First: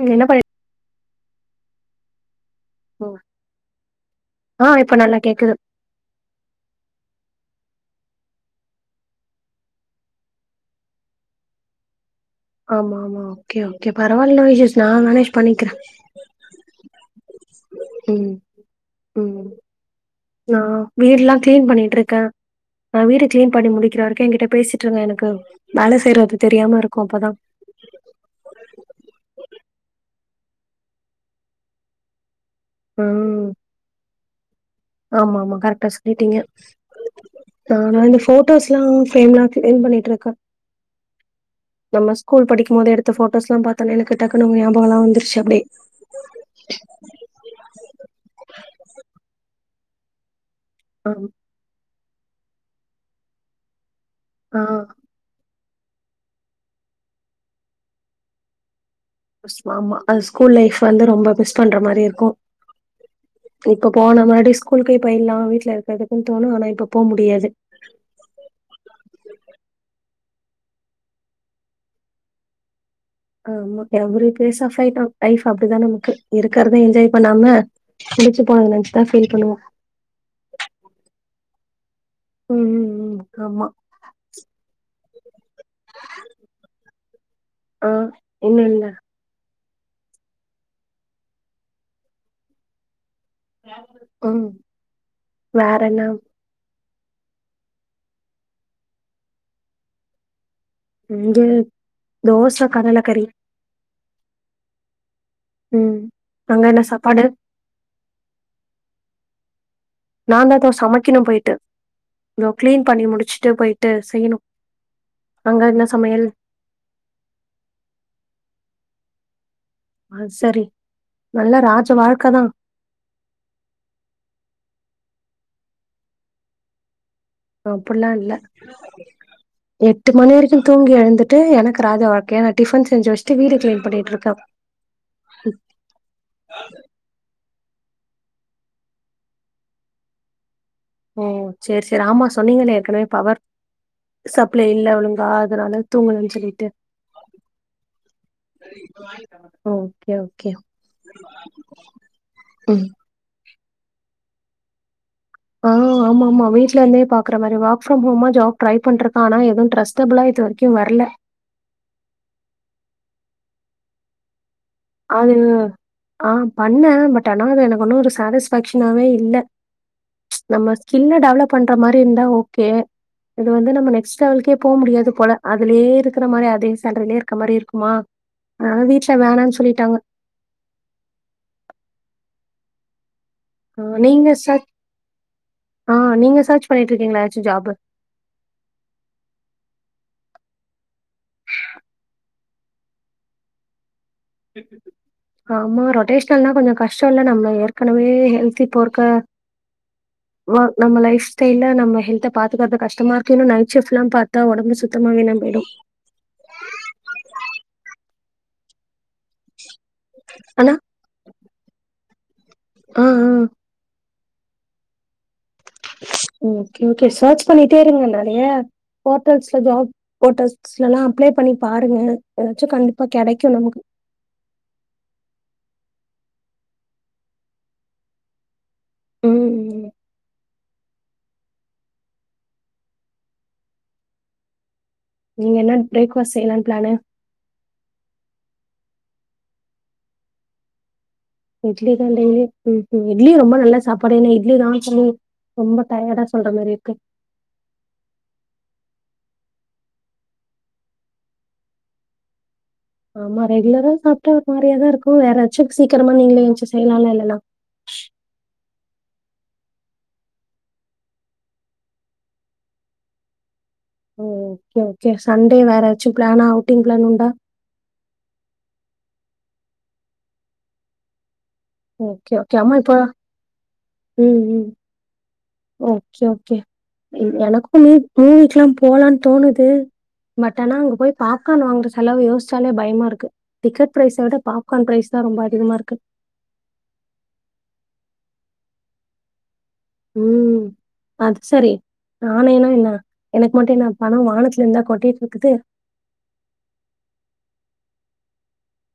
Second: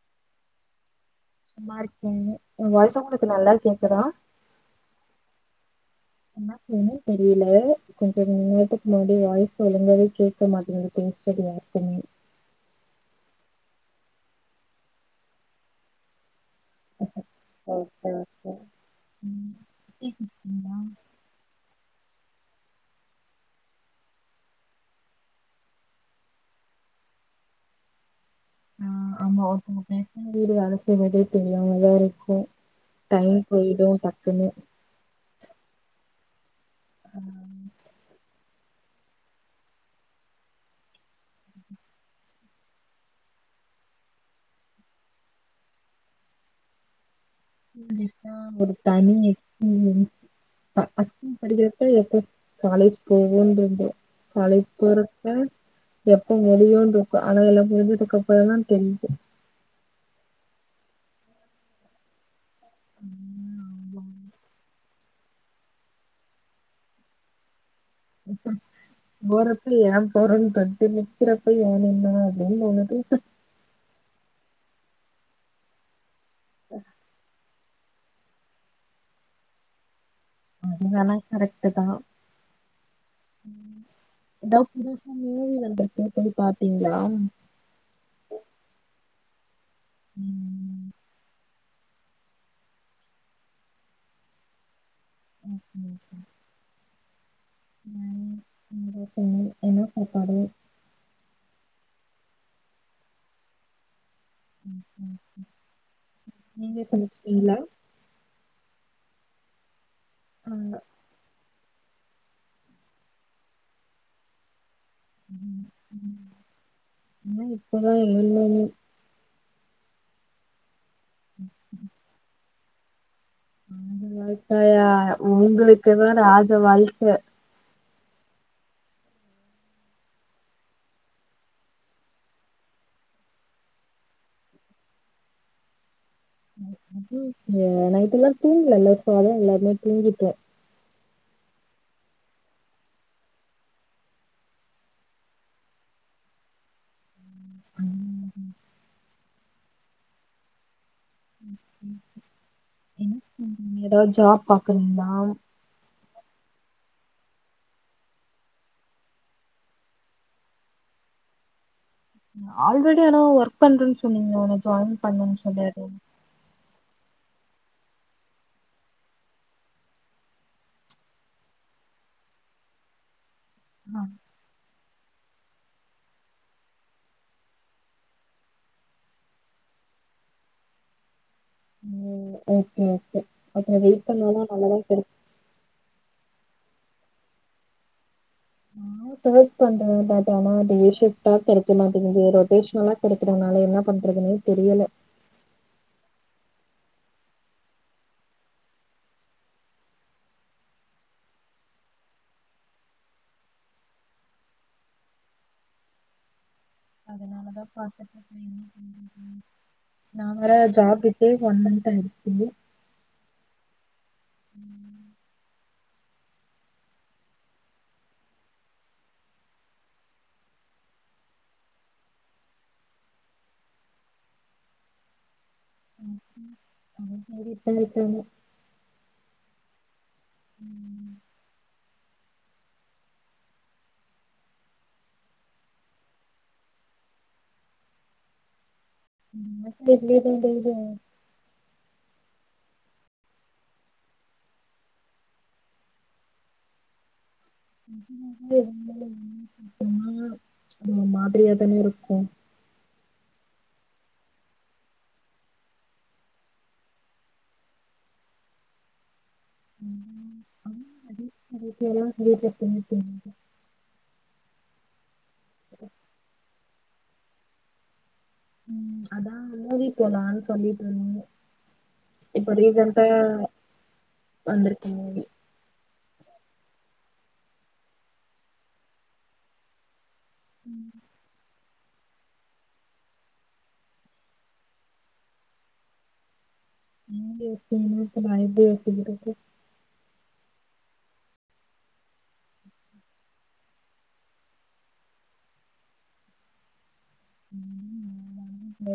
ம் என்ன பண் சும்மா இருக்கேங்க [unintelligible] ஆ இப்ப நல்லா கேக்குது என்ன செய்னே தெரில கொஞ்ச நேரத்துக்கு முன்னாடி என் வாய்ஸ் ஒழுங்காவே கேக்க மாட்டிங்குது பின் [unintelligible] பண்ணி ஆமா ஆமா ஓகே ஓகே பரவாயில்ல விஜிஸ் நா மேனேஜ் பண்ணிக்கிறே ஓகே ஓகே ம் ம் நான் வீடுலா கிளீன் பண்ணிட்டு இருக்கே நா வீடு கிளீன் பண்ணி முடிக்கிற வரைக்கு என்கிட்ட பேசிட்டுருங்க எனக்கு வேல செய்யறது தெரியாம இருக்கு அப்பதா ஆ ஆமா ஒருத்தவங்க பேசுனா வீடு வேல செய்றதே தெரியாம தா இருக்கு டைம் ம் போயிடு டக்குன்னு ஆமா ஆமா கரெக்டா சொல்லிட்டீங்க ஃபோட்டோஸ்லா ஃபேரம்லா கீளீன் பண்ணிட்டு இருக்கே ஸ்கூல் படிக்கும் போது எடுத்த போட்டோஸ்ல்லா பாத்தோனே எனக்கு டக்குன்னு உங்க ஞாபகல்லா வந்துருச்சு அப்டி ஸ்கூல் டேஸ்லா ஒரு தனி எக்ஸ்பிரியன்ஸ் ஆ பசங்க படிக்கறப் எப்போ காலேஜ் போவோன்னு இருந்த ஆ காலேஜ் போற இப்ப எப்ப முடியுனு இருக்கு ஆனா எல்லா முடிஞ்சதுக்கு அப்ரோ தா தெரியுது உஸ் சுவாம அது ஸ்கூல் லைஃப் வந்து ரொம்ப மிஸ் பண்ற மாரி இருக்கு ம் இப்ப ஆமா போன மாடி ஸ்கூலுக்கே போயிரலா வீட்ல இரு இப்ப எதுக்குன்னு தோணு ஆனா இப்ப போ முடியாது [unintelligible] போறப்ப ஏ போறன்னு தோணுது நிக்கறப்ப ஏ நின்னோ அப்டின்னு தோணுது ஆமா every phase of height life அப்டித்தா [unintelligible] இருக்கறத என்ஜாய் பண்ணாம முடிச்சு போனத நென்ச்சு தா ஃபீல் பண்ணுவோ அதெல்லா கரெக்ட் தா ம் ம் ம் ஆமா ம் எதாவது புதுசா மூவி வந்துருக்கு போய் பாத்தீங்களா ஆ இன்னு இல்ல ம் கும் ஓகே ஓகே நானு இந்த போற என்ன சாப்பாடு இங்க தோச கடலக்கறி ம் அங்க நீங்க என்ன சாப்பாடு சமச்சுட்டிங்களா ஆ நான்கதோ சமைக்கணு போயிட்டு னோ கிளீன் பண்ணி முடுச்சுட்டு போயிட்டு செய்யணு அங்க என்ன சமயல் ஆ இப்பதா ஏலல் அ செரி நல்ல ராஜ வாழ்க்க தா ஆ ராஜ வாழ்க்காயா உங்களுக்கு தாராஜ வாழ்க்க அப்புட்ல்லா இல்ல உம் எட்டு மணி வரைக்கு தூங்கி எழுந்துட்டு எனக்கு ராஜ வாழ்கையா நா டிபன் செஞ்சு வச்சுட்டு வீடு கிளீன் பண்ணிட்டு இருக்கே நைட்டு எல்லா தூங்கலல இபோ அதா எல்லாருமே தூங்கிட்டோ செரி செரி ஆமா சொன்னீங்களே ஏற்கனவே பவர் சப்ளே இல்ல ஒழுங்கா அதனால தூங்கலனு சொல்லிட்டு ஆமா ஓகே ஓகே ம் என்ன பன்றீங்கஏதாவ்து ஜாப் பாக்குறீங்களா ஆமா ஆமா வீட்டுல இருந்தே பாக்குறமாரி ஒர்க்ப்ரம்ஹோம் ஜாப் ட்ரை பண்ரேக்க ஆனா எது டிரஸ்டபுலா இது வரைக்கு வர்ல ஆல்ரெடி ஆனா ஒர்க் பண்றேன்னு சொன்னீங்க ஒன ஜாயின் அது பண்ணேன்னு சொல்லி ஆ பண்ணே பட் ஆனா எனக்கு ஒன்னு ஒரு சாட்டிஸ்ஃபேக்ஷ்னாவே இல்ல நம்ம ஸ்கில்ல டெவலப் பண்ற மாரி இருந்தா ஓகே இது வந்து நம்ம ஆ நெக்ஸ்ட் லெவலுக்கே போவ் முடியாது போல அதுலயே இருக்கற மாரி அதே சலட்ரிலயே இருக்க மாரி இருக்குமா ஆ வீட்ல வேணானு சொல்லிட்டாங்க ம் ஓகே ஓகே அப்புற ஆ வெயிட் நீங்க பண்ணாலும் சர் நல்லதா கெடைக்கு ஆ நீங்க சர்ச் பண்ணிட்டு இருக்கீங்களா ஏச்சு ஜாப்பு நாஒர் சேர்ச் பண்றது பட் ஆனா டே ஷிஃப்டா கெடைக்கமாட்டேங்குது ரொட்டேஷனலா கிடைக்கறதுனால என்ன பண்றதுனே ஆமா ரொட்டேஷனல்னா கொஞ்சோ கஷ்டோ இல்ல நம்ம ஏற்கனவே ஹெல்தி போர்க்க [inaudible] நம்ம லைப் ஸ்டைல்ல நம்மஹெல்த்த பாத்துக்கற்து கஷ்டமா இருக்கு இன்னுநைட் ஃஷிப்ட்ல்லா பாத்தா ஒடம்பு சுத்தமா வீணா பேயிடு அதனாலதா பாத்த நா வேற ஆனா ஜாப் கி இதுவே ஒன் மந்த் ஆயிடுச்சு ஆ ஆ உம் ஓகே ஓகே சர்ச் பண்ணிட்டே இருங்க நெறைய போர்டல்ஸ்ல ஜாப் போட்டோஸ்ல ல்லா அப்ளே பண்ணி பாருங்க ஏதாச்சு கண்டிப்பா கெடைக்கு நமக்கு [unintelligible] ம் ம் ம் [inaudible] நீங்க என்ன பிரேக்பாஸ்ட் செய்யலானு பிளானு [unintelligible] இட்லி தா டெய்லியு இட்லியு ரொம்ப நல்ல சாப்பாடு என்ன இட்லி நான் சொ ரொம்ப டயடா சொல்ற மாரி இருக்கு அ அது ஒரு மாதிரியா தான இருக்கு ஆமா ரெகுலரா சாப்ட்டா ஒரு மாரியாதா இருக்கு வேற யாராச்சு சீக்ரமா நீங்களே எந்ச்சு செய்யலால இல்லன்னா [inaudible] [inaudible] ஓ ஓகே ஓகே சண்டே வேற ஏதாச்சு பிளானா அவுட்டிங் பிளான் உண்டா அதா மூவி போலான்னு சொல்லிட்டு இருந்தே ஓகே இப்ப ஓகே ஆமா ரீசன்டா ம் ம் வந்திருக்க மூவி ஓகே ஓகே எனக்கு மூ மூவிக்கெல்லா போலான்னு தோணுது பட் ஆனா அங்க போய் பாத் பாப்கான் வாங்குற செலவு யோசிச்சாலே பயமா இருக்கு டிக்கெட் பிரைஸ விட பாப்கான் பிரரைஸ் தா ரொம்ப அதிகமாக இருக்கு [unintelligible] இருக்கு ம் அது சேரி நானேனா என்ன எனக்கு மட்டு என்ன பணோ வானத்துல இருந்தா கொட்டிட்டு இருக்குது [inaudible]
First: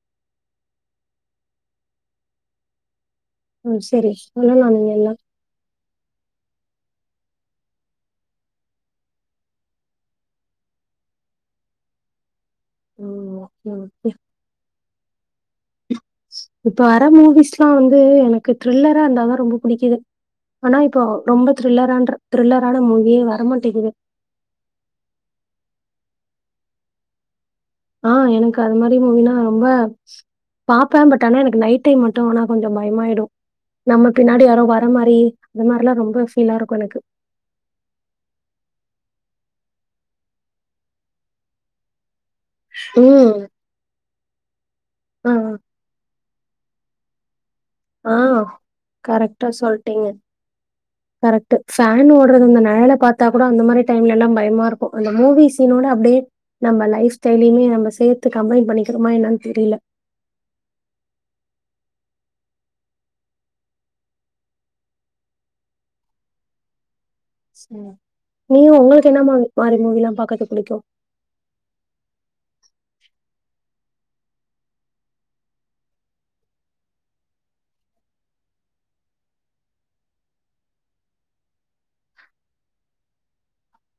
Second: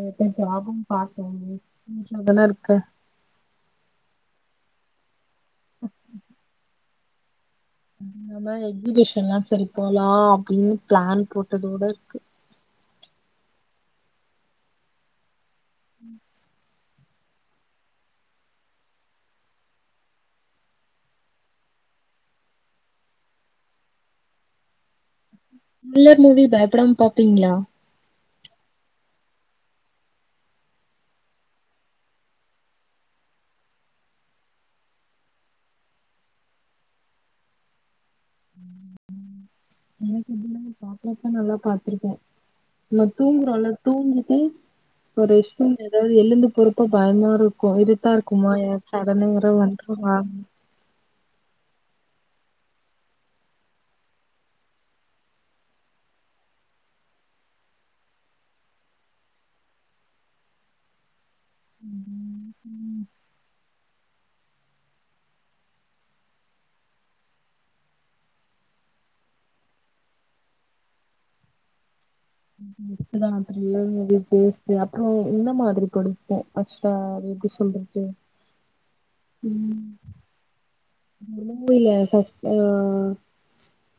இருக்கே ம் சேரி சொல்லுவ நீ எல்லா நம்ம எக்ஸிபிஷன் எல்லா செரி போலா அப்டின்னு பிளான் போட்டதோட இருக்கு ம் ஓகே ஓகே ம் இப்ப வர மூவிஸ் எல்லா வந்து எனக்கு திரில்லரா இருந்தாதா ரொம்ப பிடிக்குது ஆனா இப்போ ரொம்ப திரில்லரான திரில்லரான மூவியே வரமாட்டேங்குது திரில்லர் மூவி பயப்படமா பாப்பீங்களா ஆ எனக்கு அது மாரி மூவினா ரொம்ப பாப்பா பட் ஆனா எனக்கு நைட் டைம் மட்டு ஆனா கொஞ்சோ பயமாயிடு நம்ம பின்னாடி யாரோ வர மாரி அந்த மாரி எல்லா ரொம்ப ஃபீலா இருக்கு எனக்கு எனக்கு என்ன [inaudible] நல்லா பாத்திருக்கே நம்ம ம். தூங்குறோல்ல தூங்கிட்டு ஆ ரெஸ்ட் ரூம் எதாவது எழுந்து போறப்போ பயமா இருக் கு இருட்டா ஆ இருக்குமா யாராச்சு சடன யாரோ வந்துருவா கரெக்ட்டு ஃபேன் ஓட்ற அந்த நெழல பாத்தா கூட அந்த மாரி டைம்ல எல்லா பயமா இருக்கு அந்த மூவி சீனோட அப்டியே நம்ம லைப் ஸ்டைலயுமே நம்ம சேத்து கம்பைன் பண்ணிக்கிறமா என்னன்னு தெரில ம் நீ உங்களுக்கு என்ன மா மாரி மூவி எல்லா பாக்கறக்கு பிடிக்கு [inaudible] திரில்லர் மூவி அப்றே இந்த மாரி புடிக்கு ஹாட்ஸ்டார் எப்டி சொல்றது ம் [unintelligible]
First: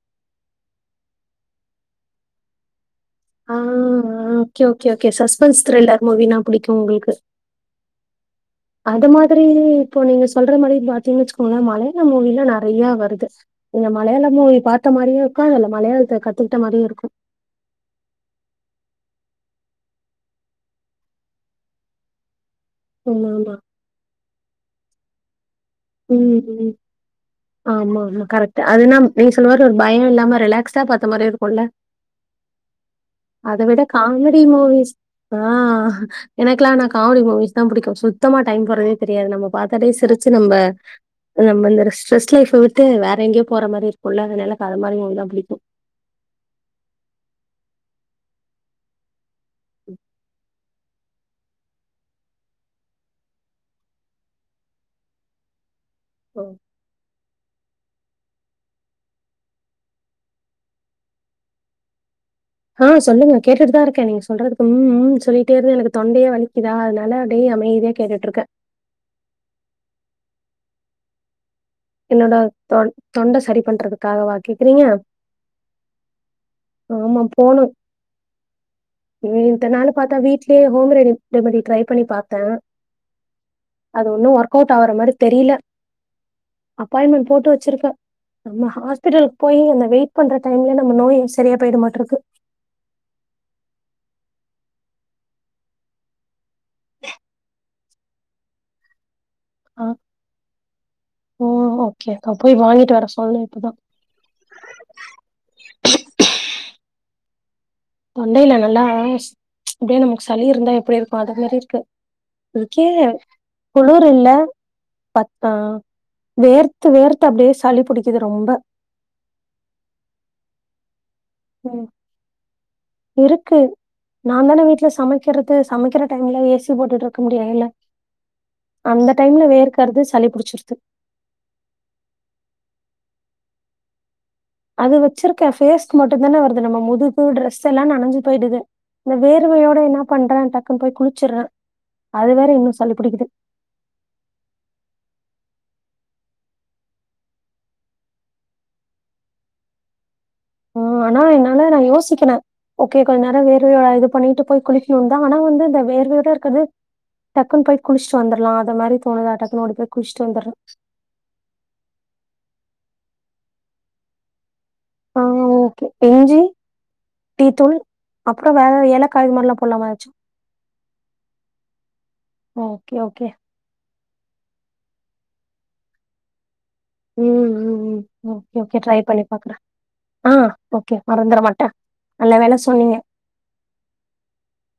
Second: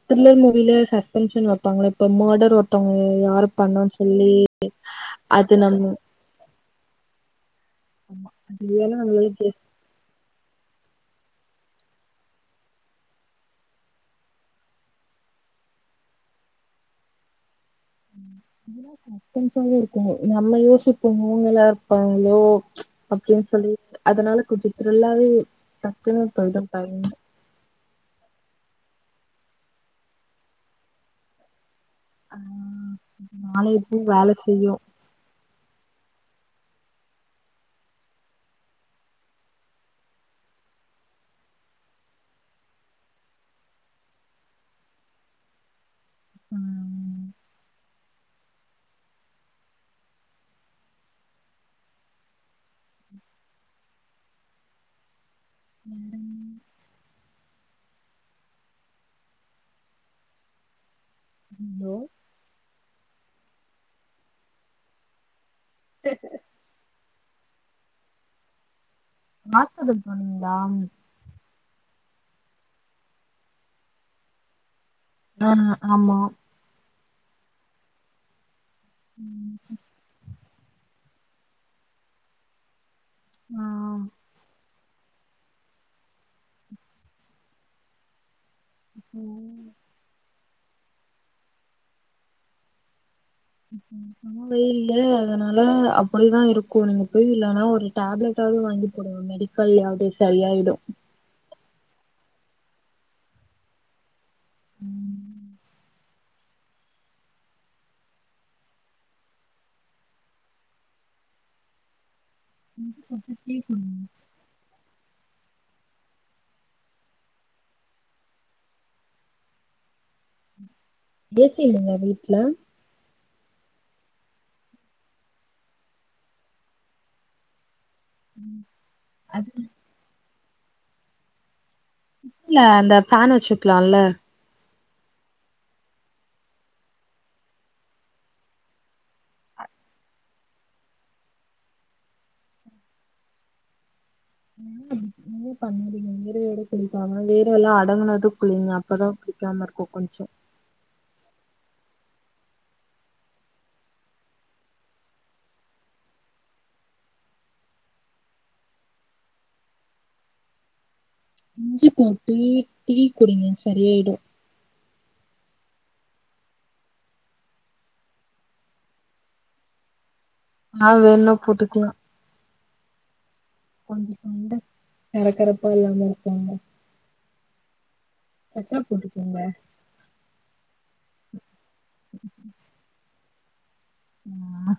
திரில்லர் மூவியில சஸ்பென்ஷன் வைப்பாங்கள இப்ப மர்டர் ஒருத்தவங்க யாரு ஆ பண்ணா ஆ சொல்லி அது நம்ம புடிக்கு உங்களுக்கு ஆமா வேணா அது நம்மளால கெஸ் மாதிரி இப்போ நீங்க சொல்ற மாதிரி பாத்தீங்கன்னு வெச்சுக்கோங்களே மலையாள மூவி எல்லா நெறையா வருது நீங்க மலையாள மூவி பாத்த மாரியு இருக்கு இதுல்ல மலையாளத்த கத்துக்கிட்ட மாரியு இருக்கு நல்லா சஸ்பென்சாவே இருக்கு நாமளே யோசிப்போ இவங்கலா இருப்பாங்லோ அப்டின்னு ஆமாமா. சொல்லி அதனால கொஞ்ச திரில்லாவே ம் ம் ஆமா ஆமா கரெக்ட் அதுனா நீங்க சொல்ல மாரி ஒரு பயோ இல்லாம ரிலாக்ஸ்டா பாத்த மாரி இருக்குல்ல ஆ அத நாளை விட எப்பவும் வேலை காமெடி செய்யும். மூவிஸ் ஆ எனக்குல்லா ஆனா காமெடி மூவிஸ் தா பிடிக்கு சுத்தமா டைம் போறதே தெரியாது நம்ம பாத்தாலே சிரிச்சி நம்ம நம்ம இந்த ஸ்ட்ரெஸ் லைப்ப விட்டு வேற எங்கயோ போற மாரி இருக்கும்ல்ல அதனால எனக்கு அது மாரி மூவி தா பிடிக்கும் ம் ம் ம் ஓ ஹலோ ஹலோ சொல்லுங்க கேட்டுட்டுதா இருக்க நீங்க சொல்றதுக்கு ம் ம் சொல்லிட்டே இருந்து எனக்கு தொண்டையே வலி க்குதா அதனால அப்டியே அமைதியா கேட்டுட்ருக்கே மாத்திரை [unintelligible] போனீங்களா என்னோட தொண் தொண்ட சரிப் பண்றதுக்காகவா கேக்குறீங்க அஹா ஆமா ஆமா போனும் ம் இத்தநாள் பாத்தா வீட்லே ஹோம் ரெ ரெமிடி ட்ரை பண்ணி பாத்த ஆ அது ஒன்னும் ஒர்க் அவுட் ஆகுற மாரி தெரியல அப்பாயிமெண்ட் போட்டு வச்சிருக்க நம்ம ஹாஸ்பிட்டலுக்கு போயி அந்த வெயிட் பண்ற டைம்ல நம்ம நோய் சரியா போயிடு மாட்ருக்கு செம வெயில்லு அதனால அப்புடிதா இருக்கும் நீங்க போயி இல்லனா ஒரு டேப்லெட்டாவது வாங்கி போடுங்க மெடிக்கலேயாவது சரியாயிடும் ஓ ஓகே போய் வாங்கிட்டு வர சொல்லணு இப்பதா ம் தொண்டையில நல்லா இப்டியே நமக்கு சளி இருந்தா எப்படி இருக்கும் அது மாரி இருக்கு இதுக்கே கொஞ்சம் டீ குடிங்க. குளூர் இல்ல பத் ஆ வேர்த்து வேர்த்து அப்டியே சளி புடிக்கிது ரொம்ப ஏசி ம் இல்லயா வீட்ல இருக்கு நான் தான வீட்ல சமைக்கிறது சமைக்கிற டைம்ல ஏசி போட்டுட்டு இருக்க முடியாதுல்ல அந்த டைம்ல அது வேர்க்கறது சளி புடிச்சிருது இல்ல அந்த ஃபேன் வச்சுக்கலாம்ல அது வச்சிருக்க பேஸ்கு மட்டும் தான வருது நம்ம முதுகு டிரெஸ் எல்லாம் நெனஞ்சு போயிடுது இந்த வேர்வையோட என்ன பண்ற டக்குன் போய் குளிச்சிட்ற அது வேற இன்னும் சளி பிடிக்குது ம் நீ பண்றீங்க வேர்வயோட குளிப்பாங்கா வேர்வ எல்லாம் அடங்குனது குளிங்க அப்பதா புடிக்காம இருக்கும் கொஞ்சோ ஆ ஆனா என்னனா நா யோசிக்கன ஓகே கொஞ்ச நேரம் வேர்வையோட இது பண்ணிட்டு போய் குளிக்கணும் தான் ஆனா வந்து இந்த வேர்வையோட இருக்குறது டக்குனு போய் குளிச்சிட்டு வந்துர்லாம் அது மாரிதோணுதா டக்குனு ஓடி போய் குளிச்சிட்டு வந்துட்ற இஞ்சி போட்டு டீ குடிங்க சரியாயிடும் ஆ ஓகே இஞ்சி டீத்தூள் அப்புறம் வேற ஏலக்கா இது மாரிலா போடலாமா எதாச்சு ஆ வேணுணா போட்டுக்கலாம் ஓகே ஓகே கொஞ்சோ தொண்ட கரகரப்பா இல்லாம இருக்குல்ல ம் ம் ம் ஓகே ஓகே ட்ரை பண்ணி போட்டுக்கோங்க பாக்குற ஆ ஓகே மறந்துற மாட்ட நல்ல வேல சொன்னீங்க ஆ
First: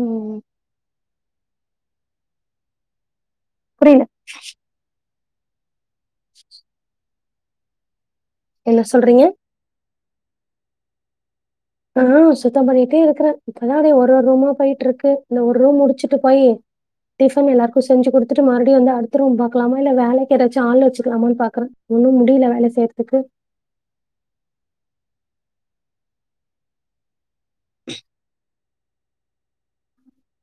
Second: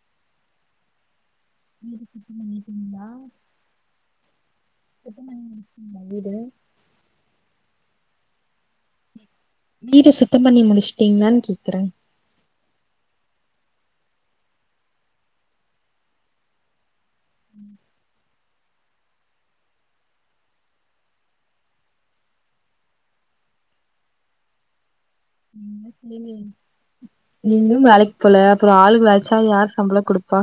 ம் ம் வீடு சுத்த நெனக்கிறீங்களா புரில சுத்தம் பண்ணி முடிஷ்ட்டிங்ளா வீடு என்ன சொல்றீங்க வீடு சுத்தம் பண்ணி முடிஷ்ட்டிளான் கேக்கறே ஆ சுத்தம் பண்ணிட்டே இருக்கிறே இப்பதா அப்டே ஒரு ஒரு ரூமா போய்ட்டுருக்கு இந்த ஒரு ரூம் முடிச்சுட்டு போயி டிஃபன் எல்லாருக்கு செஞ்சு குடுத் துட்டு மறுபடி வந்து அடுத்த ரூம் பாக்கலாமா இல்ல வேலைக்கு எதாச்சு ஆள் வெச்சுக்கலாமானு பாக்குற ஒன்னு முடில வேற செய்றத்துக்கு நீங்ளே செய்ங்க நீங்ளு வேலைக் போல ஒரு ஆளு வேல்ச்சா யாரு சம்பளோ குடுப்பா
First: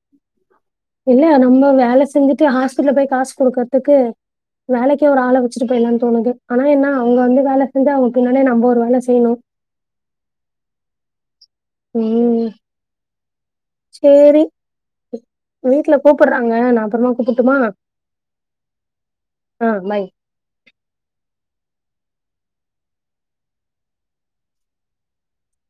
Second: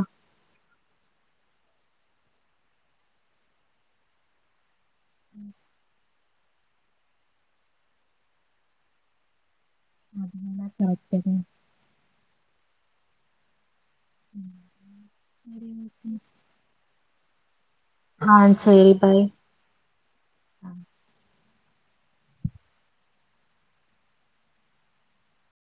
இல்ல நம்ம வேல செஞ்சுட்டு ஹாஸ்பிட்ல்ல போய் காசு குடுக்கற்துக்கு வேலைக்கே ஒரு ஆள வெச்சுட்டு போயல்லான் தோணுது ஆனா என்னா அவுங்க வந்து வேல செஞ்சு அவுங்க பின்னாடே நம்போ ஒரு வேல செய்யணு அதுக்கு இன்னாத்துக் [unintelligible] ம் சேரி சரி வீட்ல ஓகே கூப்புட்றாங்க நா அப்பறமா கூப்புட்டுமா அ சேரி பாய் அ பாய்